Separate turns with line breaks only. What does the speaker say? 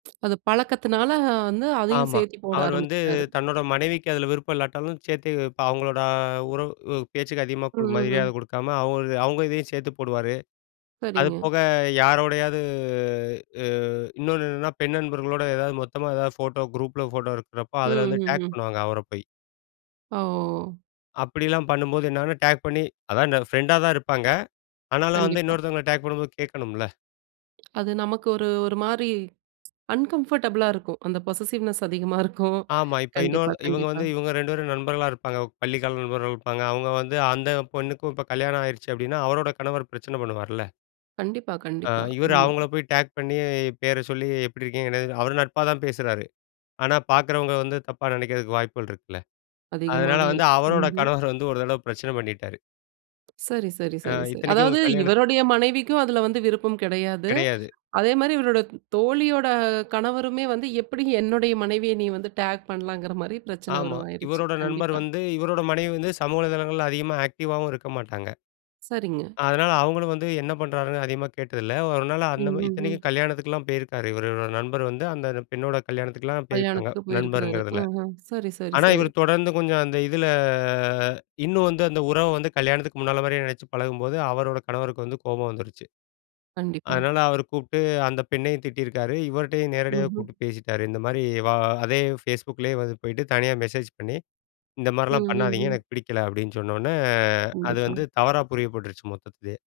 அது பழக்கத்தினால வந்து, அதையும்
ஆமா,
சேர்த்தி போட
அவர் வந்து
ஆரம்பிச்சுட்டாரு.
தன்னோட மனைவிக்கு அதில விருப்பம் இல்லாட்டாலும் சேர்த்து, இப்ப அவங்களோட உறவு பேச்சுக்கு அதிகமா கு மரியாத
ம்ஹும்.
குடுக்காம, அவ அவங்க இதையும் சேத்து போடுவாரு.
சரிங்க.
அதுபோக யாரோடையாவது, ஆ இன்னொன்னு என்னென்னா பெண் நண்பர்களோட எதாவது மொத்தமா ஏதாவது ஃபோட்டோ குரூப்ல ஃபோட்டோ எடுக்கிறப்போ, அதில வந்து டேக்
ம்ஹுஹும்.
பண்ணுவாங்க. அவர போய்.
ஓ!
அப்படிலாம் பண்ணும்போது என்னாகுனா, டேக் பண்ணி அதான் பிரெண்ட்டா தான் இருப்பாங்க. ஆனாலும் வந்து,
கண்டிப்பா.
இன்னொருத்தவங்கள டேக் பண்ணும்போது கேக்கணும்ல.
அது நமக்கு ஒரு, ஒரு மாரி அன்கம்ஃபர்டபுளா இருக்கும். அந்த பொசஸஸிவ்னெஸ் அதிகமா இருக்கும்.
ஆமா, இப்ப
கண்டிப்பா,
இன்னொரு இவங்க
கண்டிப்பா.
வந்து, இவங்க 2 பேரும் நண்பர்களா இருப்பாங்க. பள்ளிக்கால நண்பர்கள் இருப்பாங்க. அவங்க வந்து, அந்த பொண்ணுக்கும் இப்ப கல்யாணம் ஆயிருச்சு அப்படின்னா, அவரோட கணவர் பிரச்சன பண்ணுவார்ல.
கண்டிப்பா,
ஆ
கண்டிப்பா.
இவர்
ஆமா.
அவங்கள போய் டேக் பண்ணி, பேர சொல்லி எப்படி இருக்கீங்க? என்ன இருக்கீங்க. அவர் நட்பா தான் பேசுறாரு. ஆனா, பாரக்கிறவங்க வந்து தப்பா நெனைக்கிறதுக்கு வாய்ப்புகள் இருக்குல்ல. அதனால
அதிகமாவே
வந்து
இருக்கு.
அவரோட
ம்ஹும்.
கணவர் வந்து ஒரு தடவ பிரச்சன பண்ணிட்டாரு.
சரி, சரி,
ஆ
சரி, சரி.
இத்தனைக்கும் இவுங்க
அதாவது
கல்யாணத்துக்கு
இவருடைய மனைவிக்கும் அதுல வந்து விருப்பம் கெடையாது.
கெடையாது.
அதே மாரி இவருடைய தோழியோட கணவருமே வந்து, எப்படி என்னுடைய மனைவிய நீ வந்து டாக் பண்ணலாங்கிற மாதிரி பிரச்சன
ஆமா,
உருவாகிருச்சு.
இவரோட நண்பர்
கண்டிப்பா.
வந்து இவரோட மனைவி வந்து, சமூக தளங்கள்ல அதிகமா ஆக்டிவாகவும் இருக்க மாட்டாங்க.
சரிங்க.
அதனால அவங்களும் வந்து என்ன பண்றாருன்னு அதிகமா கேட்டதில்ல. ஒரு நாள் அந்த
ம்ஹுஹும்.
இத்தனைக்கும் கல்யாணத்துக்குலாம் போயிருக்காரு. இவரோட நண்பர் வந்து, அந்த பெண்ணோட கல்யாணத்துக்குலாம் போயிருக்காங்க.
கல்யாணத்துக்கு போயிருக்கிறாரு.
நண்பர்ங்கிறதில,
அஹ. சரி, சரி,
ஆனா
சரி.
இவர் தொடர்ந்து கொஞ்சம் அந்த இதில இன்னும் வந்து, அந்த உறவ வந்து கல்யாணத்துக்கு முன்னால மாரியே நினச்சு பழகும்போது, அவரோட கணவருக்கு வந்து கோபம் வந்துருச்சு.
கண்டிப்பா.
"அதனால அவர கூப்ட்டு அந்த பெண்ணையும் திட்டியிருக்காரு. இவர்டயும் நேரடியாவே
ம்ஹும்.
கூப்பிட்டு பேசிட்டாரு." இந்த மாரி, "வா அதே ஃபேஸ்புக்லேயே வந்து போயிட்டு தனியா மெசேஜ் பண்ணி இந்த மாரிலாம் பண்ணாதீங்க
ம்ஹுஹும்.
எனக்கு பிடிக்கல." அப்படீன்னு சொன்ன உடனே அது
கண்டிப்பா.
வந்து தவறா புரியப்பட்டுருச்சு மொத்தத்துலயே.